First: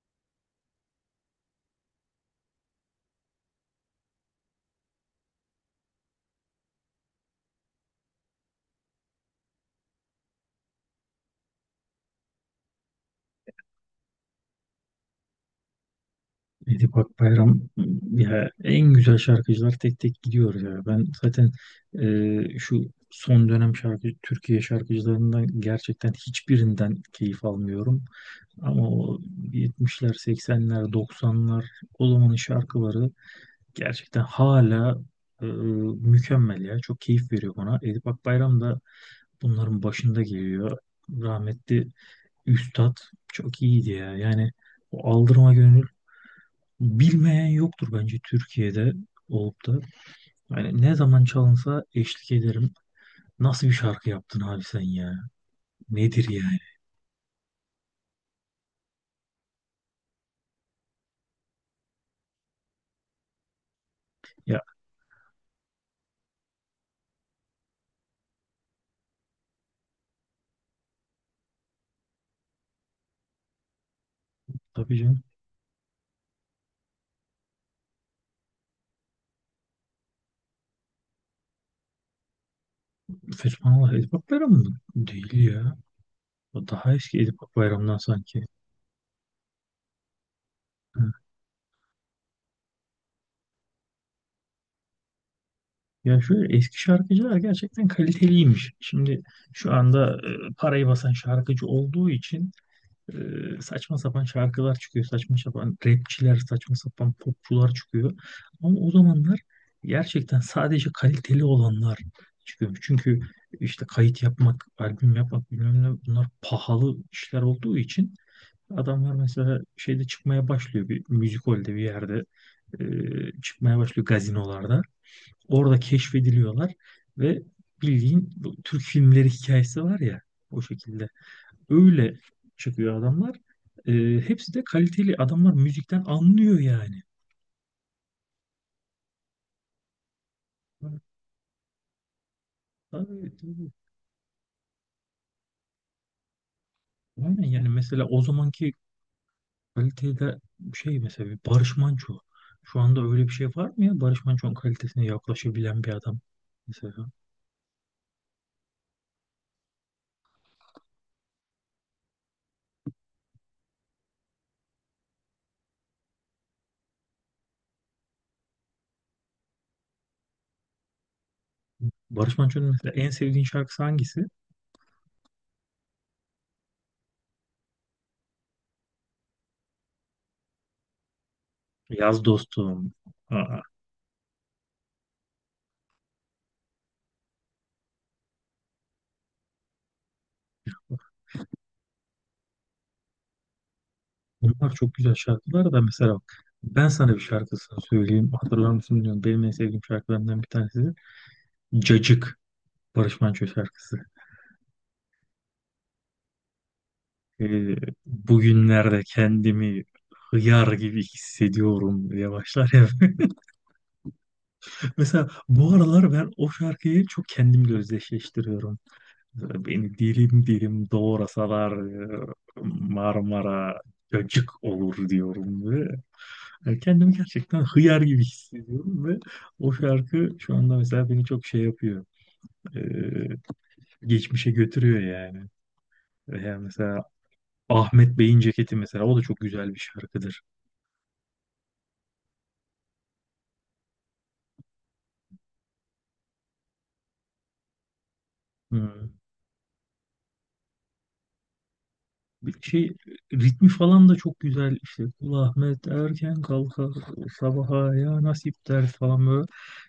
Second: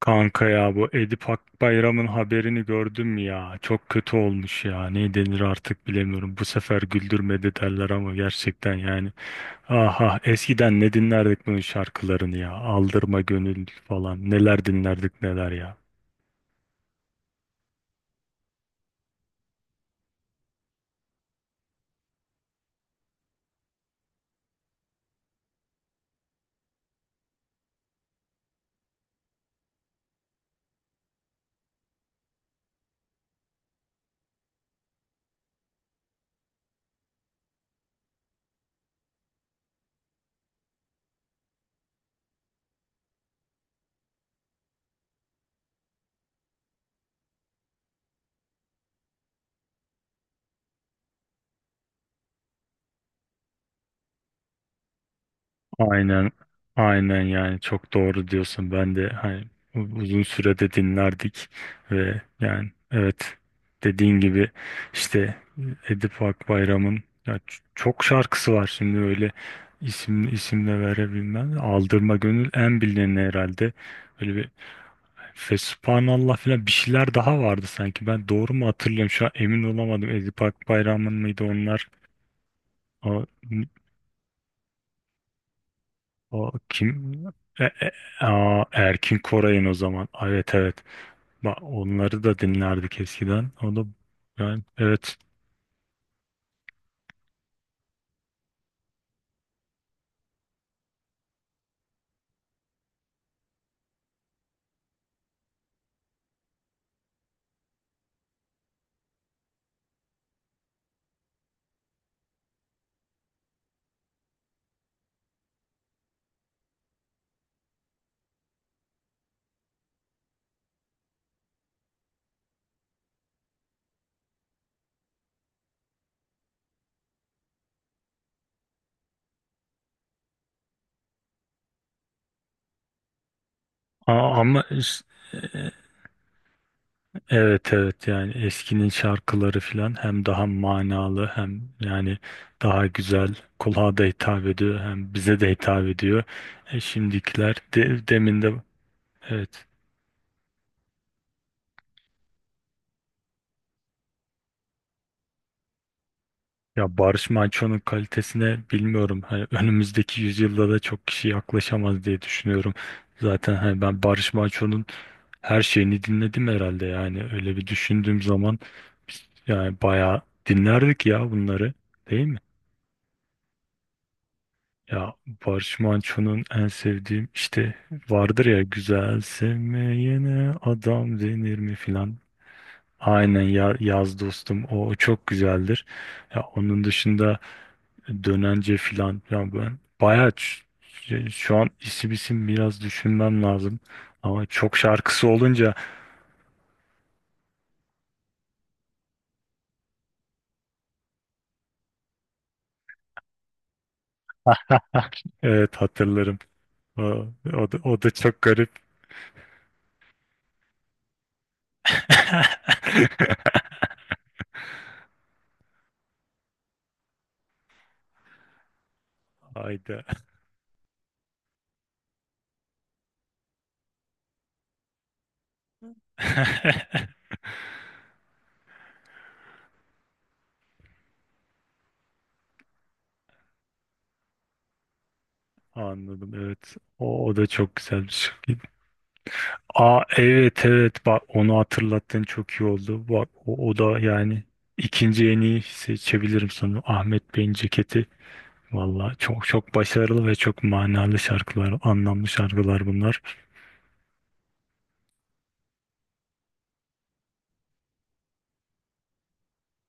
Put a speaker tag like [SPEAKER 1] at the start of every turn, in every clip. [SPEAKER 1] Kanka ya bu Edip Akbayram'ın haberini gördün mü ya? Çok kötü olmuş ya. Ne denir artık bilemiyorum. Bu sefer güldürmedi derler ama gerçekten yani. Aha eskiden ne dinlerdik bunun şarkılarını ya. Aldırma gönül falan. Neler dinlerdik neler ya.
[SPEAKER 2] Edip Akbayram, ya en güzel şarkıcılar tek tek gidiyor ya. Ben zaten şu son dönem Türkiye şarkıcılarından gerçekten hiçbirinden keyif almıyorum. Ama o 70'ler, 80'ler, 90'lar o zamanın şarkıları gerçekten hala mükemmel ya. Çok keyif veriyor bana. Edip Akbayram da bunların başında geliyor. Rahmetli üstad çok iyiydi ya. Yani o Aldırma Gönül, bilmeyen yoktur bence Türkiye'de olup da. Yani ne zaman çalınsa eşlik ederim. Nasıl bir şarkı yaptın abi sen ya? Nedir
[SPEAKER 1] Aynen,
[SPEAKER 2] yani?
[SPEAKER 1] aynen, yani çok doğru diyorsun. Ben de hani uzun sürede dinlerdik ve yani evet dediğin gibi
[SPEAKER 2] Ya,
[SPEAKER 1] işte Edip Akbayram'ın ya çok şarkısı var şimdi öyle isim isimle verebilmem. Aldırma Gönül en bilineni herhalde. Öyle bir
[SPEAKER 2] tabii canım.
[SPEAKER 1] Fesubhanallah falan bir şeyler daha vardı sanki. Ben doğru mu hatırlıyorum? Şu an emin olamadım. Edip Akbayram'ın mıydı onlar?
[SPEAKER 2] Fethullah Edip Akbayram mı? Değil ya.
[SPEAKER 1] O
[SPEAKER 2] O daha eski
[SPEAKER 1] kim?
[SPEAKER 2] Edip
[SPEAKER 1] E, e-
[SPEAKER 2] Akbayram'dan sanki.
[SPEAKER 1] Erkin Koray'ın o zaman. Aa, evet evet.
[SPEAKER 2] Ha.
[SPEAKER 1] Bak onları da dinlerdik eskiden. O da yani evet.
[SPEAKER 2] Ya şöyle eski şarkıcılar gerçekten kaliteliymiş. Şimdi şu anda parayı basan şarkıcı olduğu için saçma sapan şarkılar çıkıyor. Saçma sapan rapçiler, saçma sapan popçular çıkıyor. Ama o zamanlar gerçekten sadece kaliteli olanlar çıkıyormuş. Çünkü işte kayıt yapmak, albüm yapmak bilmem ne, bunlar pahalı işler olduğu için adamlar mesela şeyde çıkmaya başlıyor, bir müzik holde bir yerde, çıkmaya başlıyor gazinolarda. Orada keşfediliyorlar ve bildiğin bu Türk filmleri hikayesi var ya, o şekilde öyle çıkıyor adamlar.
[SPEAKER 1] Aa,
[SPEAKER 2] Hepsi
[SPEAKER 1] ama
[SPEAKER 2] de
[SPEAKER 1] es-
[SPEAKER 2] kaliteli adamlar,
[SPEAKER 1] e,
[SPEAKER 2] müzikten anlıyor yani.
[SPEAKER 1] evet evet yani eskinin şarkıları filan hem daha manalı hem yani daha güzel
[SPEAKER 2] Tabii, tabii.
[SPEAKER 1] kulağa da hitap ediyor hem bize de hitap ediyor.
[SPEAKER 2] Aynen,
[SPEAKER 1] Şimdikiler
[SPEAKER 2] yani mesela
[SPEAKER 1] de,
[SPEAKER 2] o
[SPEAKER 1] demin de
[SPEAKER 2] zamanki
[SPEAKER 1] evet.
[SPEAKER 2] kalitede şey, mesela bir Barış Manço. Şu anda öyle bir şey var mı ya? Barış Manço'nun kalitesine yaklaşabilen bir adam.
[SPEAKER 1] Ya
[SPEAKER 2] Mesela
[SPEAKER 1] Barış Manço'nun kalitesine bilmiyorum. Hani önümüzdeki yüzyılda da çok kişi yaklaşamaz diye düşünüyorum. Zaten hani ben Barış Manço'nun her şeyini dinledim herhalde yani öyle bir düşündüğüm zaman biz yani bayağı dinlerdik ya bunları, değil mi?
[SPEAKER 2] Barış Manço'nun mesela en sevdiğin şarkısı hangisi?
[SPEAKER 1] Ya Barış Manço'nun en sevdiğim işte vardır ya güzel sevmeyene adam denir mi filan.
[SPEAKER 2] Yaz dostum.
[SPEAKER 1] Aynen
[SPEAKER 2] Aa,
[SPEAKER 1] yaz dostum o çok güzeldir. Ya onun dışında dönence filan ya ben bayağı şu an isim isim biraz düşünmem lazım. Ama
[SPEAKER 2] bunlar
[SPEAKER 1] çok
[SPEAKER 2] çok güzel
[SPEAKER 1] şarkısı
[SPEAKER 2] şarkılar
[SPEAKER 1] olunca
[SPEAKER 2] da mesela bak, ben sana bir şarkısını söyleyeyim. Hatırlar mısın bilmiyorum. Benim en sevdiğim şarkılarından bir tanesi de Cacık. Barış Manço şarkısı.
[SPEAKER 1] evet hatırlarım. O, o
[SPEAKER 2] Ee,
[SPEAKER 1] da, o da çok garip.
[SPEAKER 2] bugünlerde kendimi hıyar gibi hissediyorum diye başlar ya. Mesela bu aralar ben o şarkıyı çok kendimle özdeşleştiriyorum. Mesela beni
[SPEAKER 1] Hayda.
[SPEAKER 2] dilim dilim doğrasalar e, Marmara cacık olur diyorum ve yani kendimi gerçekten hıyar gibi hissediyorum ve o şarkı şu anda mesela beni çok şey yapıyor. Ee, geçmişe götürüyor yani.
[SPEAKER 1] Anladım
[SPEAKER 2] Veya
[SPEAKER 1] evet.
[SPEAKER 2] mesela
[SPEAKER 1] O da çok
[SPEAKER 2] Ahmet
[SPEAKER 1] güzelmiş.
[SPEAKER 2] Bey'in ceketi, mesela o da çok güzel bir
[SPEAKER 1] Aa
[SPEAKER 2] şarkıdır.
[SPEAKER 1] evet evet bak onu hatırlattın çok iyi oldu. Bak o da yani ikinci en iyi seçebilirim sanırım. Ahmet Bey'in ceketi.
[SPEAKER 2] Hı.
[SPEAKER 1] Valla çok çok başarılı ve çok manalı şarkılar, anlamlı
[SPEAKER 2] Bir
[SPEAKER 1] şarkılar
[SPEAKER 2] şey,
[SPEAKER 1] bunlar.
[SPEAKER 2] ritmi falan da çok güzel, işte Kul Ahmet erken kalkar, sabaha ya nasip der falan böyle.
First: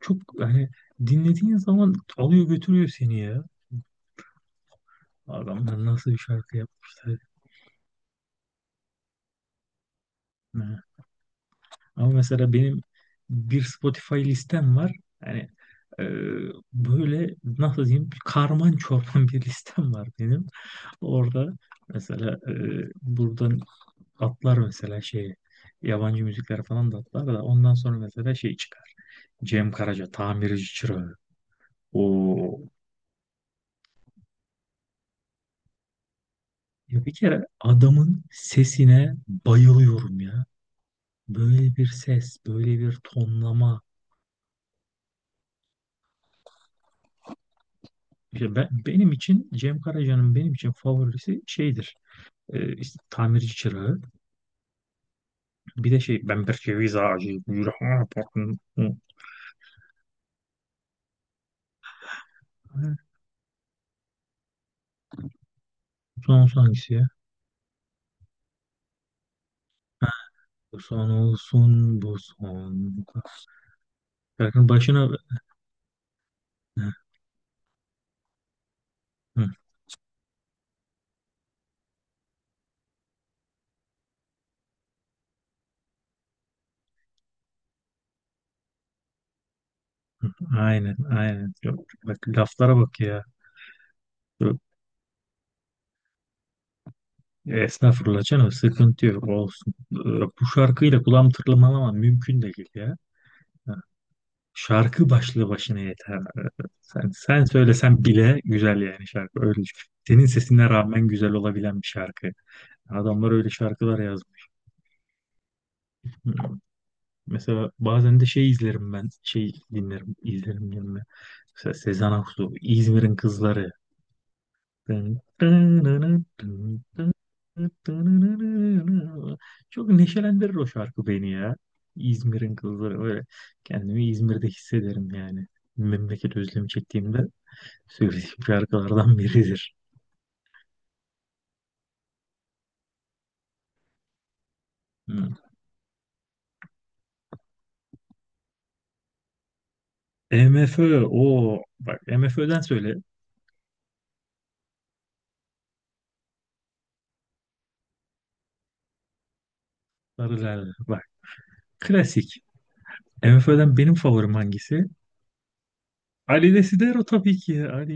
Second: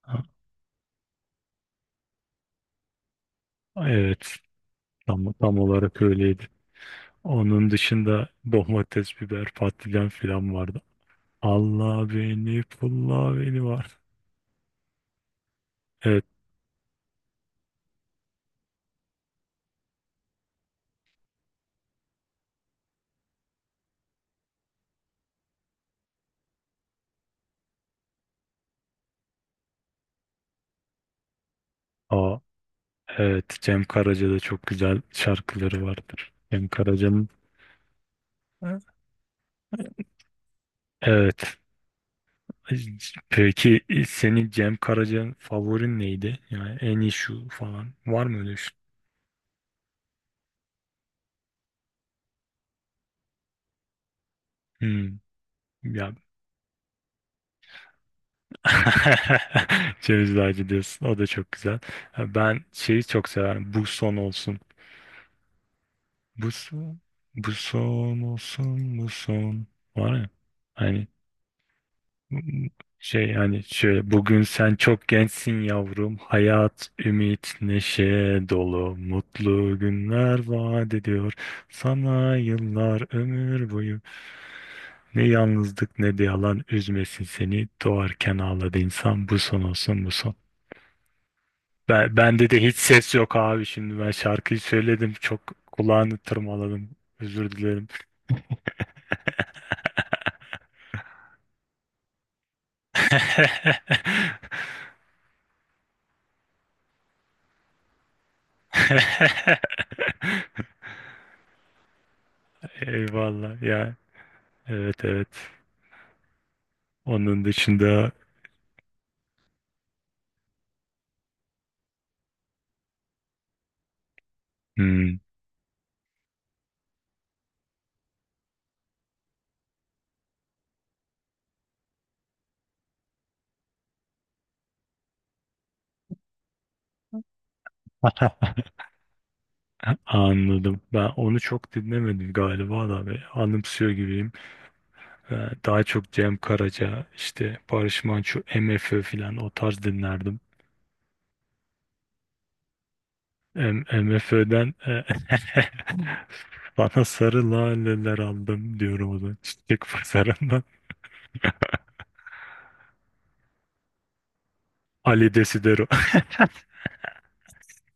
[SPEAKER 2] Çok
[SPEAKER 1] Ha,
[SPEAKER 2] hani dinlediğin zaman alıyor götürüyor seni ya.
[SPEAKER 1] evet tam
[SPEAKER 2] Adamlar
[SPEAKER 1] olarak
[SPEAKER 2] nasıl bir
[SPEAKER 1] öyleydi.
[SPEAKER 2] şarkı yapmışlar.
[SPEAKER 1] Onun dışında domates, biber, patlıcan filan vardı.
[SPEAKER 2] Ha.
[SPEAKER 1] Allah
[SPEAKER 2] Ama mesela
[SPEAKER 1] beni,
[SPEAKER 2] benim
[SPEAKER 1] pulla
[SPEAKER 2] bir
[SPEAKER 1] beni var.
[SPEAKER 2] Spotify listem var. Yani e,
[SPEAKER 1] Evet,
[SPEAKER 2] böyle nasıl diyeyim, karman çorman bir listem var benim. Orada mesela buradan atlar mesela şey, yabancı müzikler falan da atlar da ondan sonra mesela şey çıkar. Cem Karaca tamirci çırağı.
[SPEAKER 1] aa,
[SPEAKER 2] O,
[SPEAKER 1] evet Cem Karaca'da çok güzel şarkıları vardır. Cem
[SPEAKER 2] ya bir
[SPEAKER 1] Karaca'nın.
[SPEAKER 2] kere adamın sesine bayılıyorum ya.
[SPEAKER 1] Evet.
[SPEAKER 2] Böyle bir ses, böyle bir
[SPEAKER 1] Peki
[SPEAKER 2] tonlama.
[SPEAKER 1] senin Cem Karaca'nın favorin neydi? Yani en iyi şu falan. Var mı öyle
[SPEAKER 2] İşte
[SPEAKER 1] bir
[SPEAKER 2] ben,
[SPEAKER 1] şey?
[SPEAKER 2] benim için, Cem Karaca'nın benim için favorisi şeydir. İşte tamirci çırağı.
[SPEAKER 1] Hmm,
[SPEAKER 2] Bir de
[SPEAKER 1] ya.
[SPEAKER 2] şey, ben bir ceviz ağacıyım, yüreğime bakın.
[SPEAKER 1] Ceviz Ağacı diyorsun. O da çok güzel. Ha, ben şeyi çok severim. Bu son olsun.
[SPEAKER 2] Son
[SPEAKER 1] Bu
[SPEAKER 2] son hangisi
[SPEAKER 1] son.
[SPEAKER 2] ya?
[SPEAKER 1] Bu son olsun. Bu son. Var ya.
[SPEAKER 2] Bu
[SPEAKER 1] Hani.
[SPEAKER 2] son olsun, bu son.
[SPEAKER 1] Şey yani şöyle bugün
[SPEAKER 2] Şarkının
[SPEAKER 1] sen çok
[SPEAKER 2] başına...
[SPEAKER 1] gençsin yavrum. Hayat,
[SPEAKER 2] Hı,
[SPEAKER 1] ümit, neşe dolu.
[SPEAKER 2] hı.
[SPEAKER 1] Mutlu günler vaat ediyor. Sana yıllar ömür boyu. Ne yalnızlık ne de yalan üzmesin seni. Doğarken ağladı insan. Bu son olsun bu son.
[SPEAKER 2] Aynen, aynen. Yok,
[SPEAKER 1] Ben,
[SPEAKER 2] bak
[SPEAKER 1] bende de hiç
[SPEAKER 2] laflara bak
[SPEAKER 1] ses
[SPEAKER 2] ya.
[SPEAKER 1] yok abi şimdi. Ben
[SPEAKER 2] Yok,
[SPEAKER 1] şarkıyı söyledim. Çok kulağını tırmaladım. Özür dilerim.
[SPEAKER 2] estağfurullah canım, sıkıntı yok, olsun. Bu şarkıyla kulağım tırmalamam mümkün değil ya. Ha, şarkı başlı başına yeter. Sen söylesen bile güzel yani şarkı. Öyle. Düşün. Senin sesine rağmen güzel olabilen bir şarkı. Adamlar öyle
[SPEAKER 1] Eyvallah ya.
[SPEAKER 2] şarkılar yazmış.
[SPEAKER 1] Evet evet.
[SPEAKER 2] Hmm.
[SPEAKER 1] Onun
[SPEAKER 2] Mesela
[SPEAKER 1] dışında
[SPEAKER 2] bazen de şey izlerim ben. Şey, dinlerim, izlerim yerine. Mesela Sezen Aksu, İzmir'in Kızları.
[SPEAKER 1] hmm,
[SPEAKER 2] Çok neşelendirir o şarkı beni ya. İzmir'in kızları böyle. Kendimi İzmir'de hissederim yani. Memleket özlemi çektiğimde söylediğim
[SPEAKER 1] heh,
[SPEAKER 2] şarkılardan biridir.
[SPEAKER 1] anladım. Ben onu çok dinlemedim galiba da ve anımsıyor gibiyim.
[SPEAKER 2] Hı.
[SPEAKER 1] Daha çok Cem Karaca, işte Barış Manço, MFÖ filan o tarz dinlerdim.
[SPEAKER 2] MFÖ, o bak MFÖ'den söyle.
[SPEAKER 1] M MFÖ'den bana sarı laleler aldım diyorum o da. Çiçek pazarından.
[SPEAKER 2] Sarılar bak, klasik. MFÖ'den benim favorim hangisi?
[SPEAKER 1] Ali Desidero.
[SPEAKER 2] Ali Desidero tabii ki. Ali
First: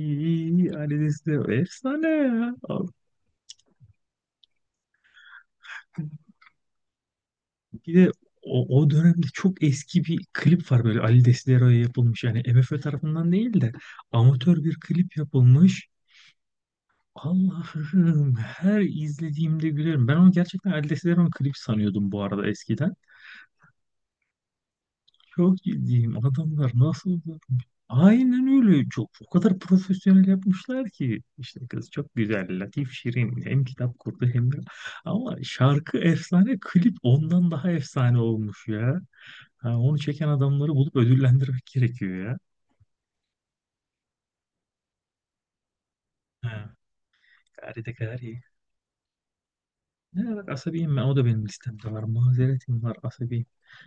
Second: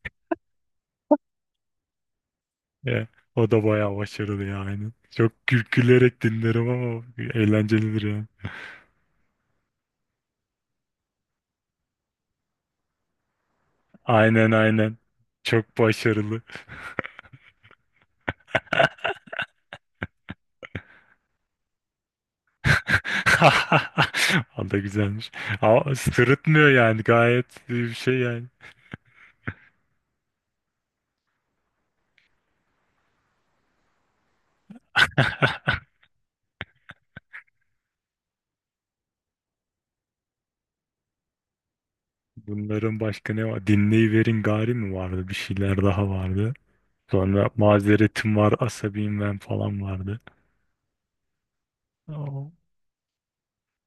[SPEAKER 2] Ali Desidero efsane ya.
[SPEAKER 1] Ya, o da bayağı başarılı yani. Çok gülerek dinlerim ama
[SPEAKER 2] Bir
[SPEAKER 1] eğlencelidir
[SPEAKER 2] de
[SPEAKER 1] yani.
[SPEAKER 2] o, o dönemde çok eski bir klip var böyle Ali Desidero'ya yapılmış. Yani MFÖ tarafından değil de
[SPEAKER 1] Aynen
[SPEAKER 2] amatör bir
[SPEAKER 1] aynen.
[SPEAKER 2] klip
[SPEAKER 1] Çok
[SPEAKER 2] yapılmış.
[SPEAKER 1] başarılı.
[SPEAKER 2] Allah'ım, her izlediğimde gülerim. Ben onu gerçekten Ali Desidero'nun klip sanıyordum bu arada eskiden.
[SPEAKER 1] O da güzelmiş.
[SPEAKER 2] Çok
[SPEAKER 1] Ama
[SPEAKER 2] ciddiyim,
[SPEAKER 1] sırıtmıyor
[SPEAKER 2] adamlar
[SPEAKER 1] yani
[SPEAKER 2] nasıl
[SPEAKER 1] gayet bir şey yani.
[SPEAKER 2] aynen öyle, çok o kadar profesyonel yapmışlar ki, işte kız çok güzel, latif, şirin, hem kitap kurdu hem de, ama şarkı efsane, klip ondan daha efsane olmuş ya. Ha, onu çeken adamları bulup ödüllendirmek gerekiyor ya.
[SPEAKER 1] Bunların başka ne var? Dinleyiverin gari mi vardı? Bir şeyler daha
[SPEAKER 2] Ha,
[SPEAKER 1] vardı. Sonra
[SPEAKER 2] gari de gari.
[SPEAKER 1] mazeretim var, asabiyim ben falan vardı.
[SPEAKER 2] Ne, bak asabiyim ben. O da benim listemde var.
[SPEAKER 1] O,
[SPEAKER 2] Mazeretim var, asabiyim.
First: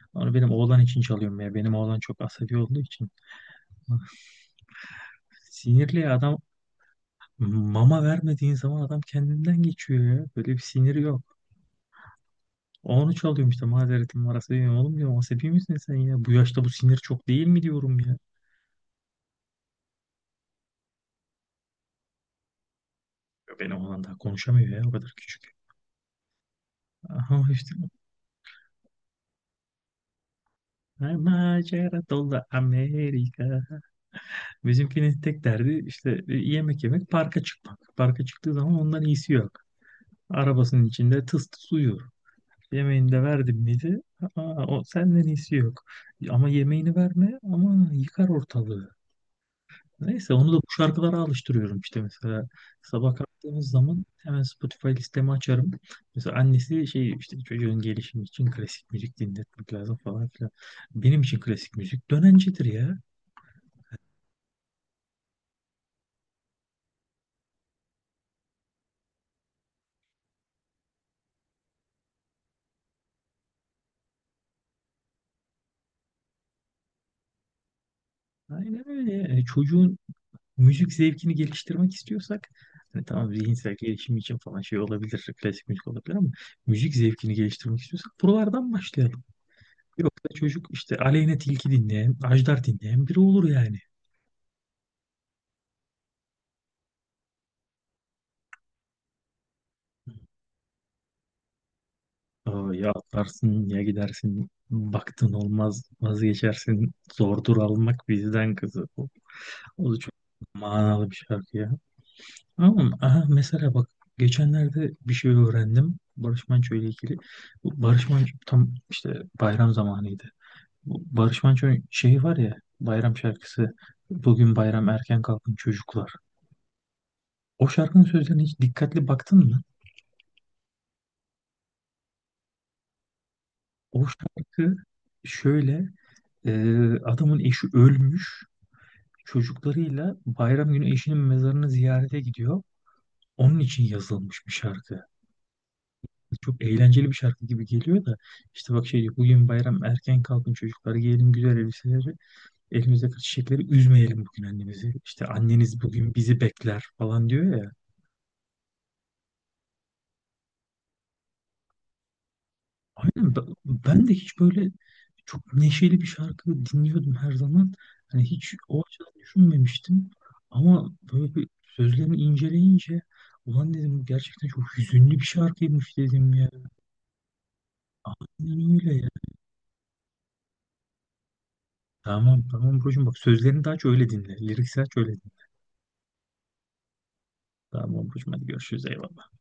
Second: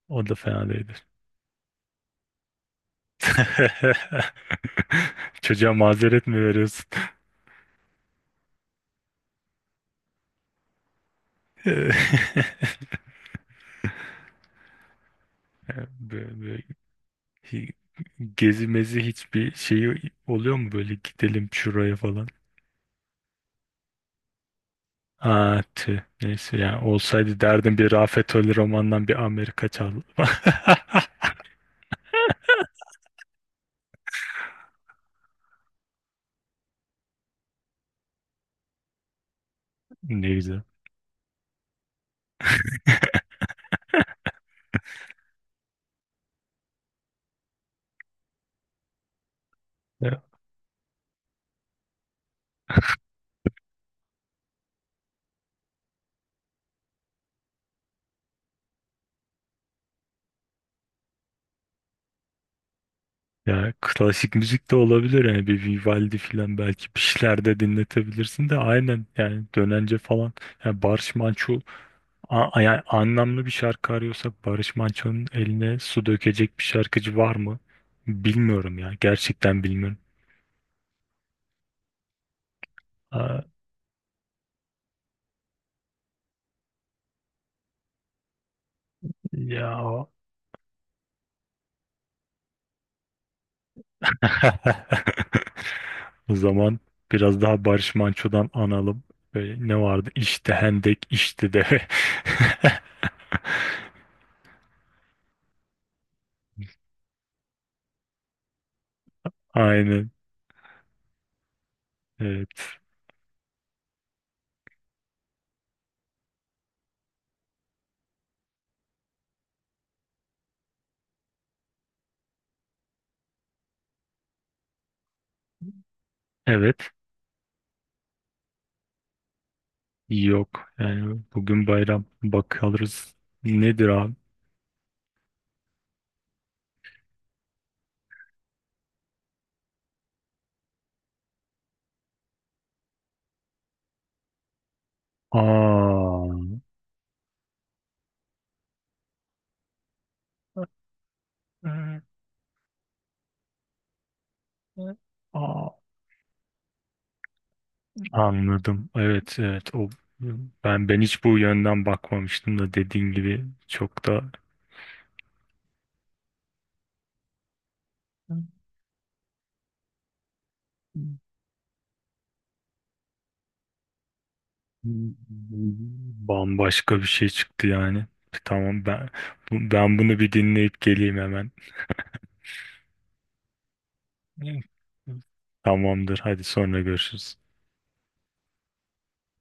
[SPEAKER 1] o
[SPEAKER 2] Onu
[SPEAKER 1] da
[SPEAKER 2] benim
[SPEAKER 1] fena
[SPEAKER 2] oğlan
[SPEAKER 1] değildi.
[SPEAKER 2] için çalıyorum ya. Benim oğlan çok asabi olduğu için. Ah.
[SPEAKER 1] Çocuğa
[SPEAKER 2] Sinirli ya
[SPEAKER 1] mazeret mi
[SPEAKER 2] adam,
[SPEAKER 1] veriyorsun?
[SPEAKER 2] mama vermediğin zaman adam kendinden geçiyor ya. Böyle bir siniri yok. Onu çalıyorum işte, mazeretim var, asabiyim. Oğlum diyorum, asabi misin sen ya? Bu
[SPEAKER 1] Böyle
[SPEAKER 2] yaşta bu sinir çok değil mi
[SPEAKER 1] hi-
[SPEAKER 2] diyorum ya.
[SPEAKER 1] gezi mezi hiçbir şeyi oluyor mu böyle gidelim şuraya falan?
[SPEAKER 2] Benim oğlan daha konuşamıyor ya, o kadar küçük.
[SPEAKER 1] Aa, tüh. Neyse yani olsaydı
[SPEAKER 2] Ama işte
[SPEAKER 1] derdim bir Rafet Ölü romandan bir Amerika çal.
[SPEAKER 2] macera dolu Amerika. Bizimkinin tek derdi işte yemek yemek, parka çıkmak. Parka çıktığı zaman ondan iyisi yok.
[SPEAKER 1] Ne güzel.
[SPEAKER 2] Arabasının içinde tıs tıs uyuyor. Yemeğini de verdim miydi? Aa, o senden iyisi yok. Ama yemeğini verme, ama yıkar ortalığı.
[SPEAKER 1] Ya,
[SPEAKER 2] Neyse, onu da bu şarkılara alıştırıyorum işte mesela. Sabah kalktığımız zaman hemen Spotify listemi açarım. Mesela annesi şey, işte çocuğun gelişimi için klasik müzik dinletmek lazım falan filan. Benim için klasik müzik dönencedir ya.
[SPEAKER 1] ya, klasik müzik de olabilir yani bir Vivaldi falan belki bir şeyler de dinletebilirsin de aynen yani dönence falan. Yani Barış Manço yani anlamlı bir şarkı arıyorsak Barış Manço'nun eline su dökecek bir şarkıcı var mı? Bilmiyorum
[SPEAKER 2] Aynen
[SPEAKER 1] ya
[SPEAKER 2] öyle. Yani
[SPEAKER 1] gerçekten
[SPEAKER 2] çocuğun
[SPEAKER 1] bilmiyorum.
[SPEAKER 2] müzik zevkini geliştirmek istiyorsak, hani tamam
[SPEAKER 1] Aa,
[SPEAKER 2] zihinsel gelişim için falan şey olabilir, klasik müzik olabilir, ama müzik zevkini geliştirmek istiyorsak buralardan başlayalım.
[SPEAKER 1] ya.
[SPEAKER 2] Yoksa çocuk işte Aleyna Tilki dinleyen, Ajdar dinleyen biri olur yani.
[SPEAKER 1] O zaman biraz daha Barış Manço'dan analım. Böyle ne vardı? İşte hendek, işte de.
[SPEAKER 2] Aa, ya atlarsın ya gidersin, baktın olmaz vazgeçersin, zordur almak bizden kızı. O, o da
[SPEAKER 1] Aynen.
[SPEAKER 2] çok manalı bir şarkı ya.
[SPEAKER 1] Evet.
[SPEAKER 2] Ama aha, mesela bak, geçenlerde bir şey öğrendim Barış Manço ile ilgili. Bu Barış Manço, tam işte bayram zamanıydı. Bu Barış Manço'nun şeyi var ya, bayram şarkısı, bugün bayram erken kalkın çocuklar.
[SPEAKER 1] Evet.
[SPEAKER 2] O şarkının sözlerine hiç dikkatli baktın mı?
[SPEAKER 1] Yok. Yani bugün bayram. Bakarız. Nedir
[SPEAKER 2] O
[SPEAKER 1] abi?
[SPEAKER 2] şarkı şöyle, e, adamın eşi ölmüş, çocuklarıyla bayram günü eşinin mezarını ziyarete gidiyor. Onun için yazılmış bir şarkı.
[SPEAKER 1] Aa.
[SPEAKER 2] Çok eğlenceli bir şarkı gibi geliyor da işte bak şey diyor, bugün bayram erken kalkın çocuklar, giyelim güzel elbiseleri, elimizdeki çiçekleri, üzmeyelim bugün annemizi. İşte
[SPEAKER 1] Aa.
[SPEAKER 2] anneniz bugün bizi bekler falan diyor ya.
[SPEAKER 1] Anladım. Evet, evet. O ben hiç bu yönden bakmamıştım da dediğin
[SPEAKER 2] Aynen,
[SPEAKER 1] gibi
[SPEAKER 2] ben,
[SPEAKER 1] çok
[SPEAKER 2] ben de
[SPEAKER 1] da
[SPEAKER 2] hiç böyle çok neşeli bir şarkı dinliyordum her zaman. Hani hiç o açıdan düşünmemiştim. Ama böyle bir sözlerini inceleyince ulan dedim, gerçekten çok hüzünlü bir şarkıymış dedim ya.
[SPEAKER 1] bambaşka bir şey çıktı yani.
[SPEAKER 2] Aynen
[SPEAKER 1] Tamam
[SPEAKER 2] öyle
[SPEAKER 1] ben
[SPEAKER 2] ya.
[SPEAKER 1] ben bunu bir dinleyip geleyim hemen.
[SPEAKER 2] Tamam tamam brocum, bak sözlerini de aç öyle dinle. Lirikse aç öyle dinle.
[SPEAKER 1] Tamamdır. Hadi sonra görüşürüz.
[SPEAKER 2] Tamam brocum, hadi görüşürüz, eyvallah.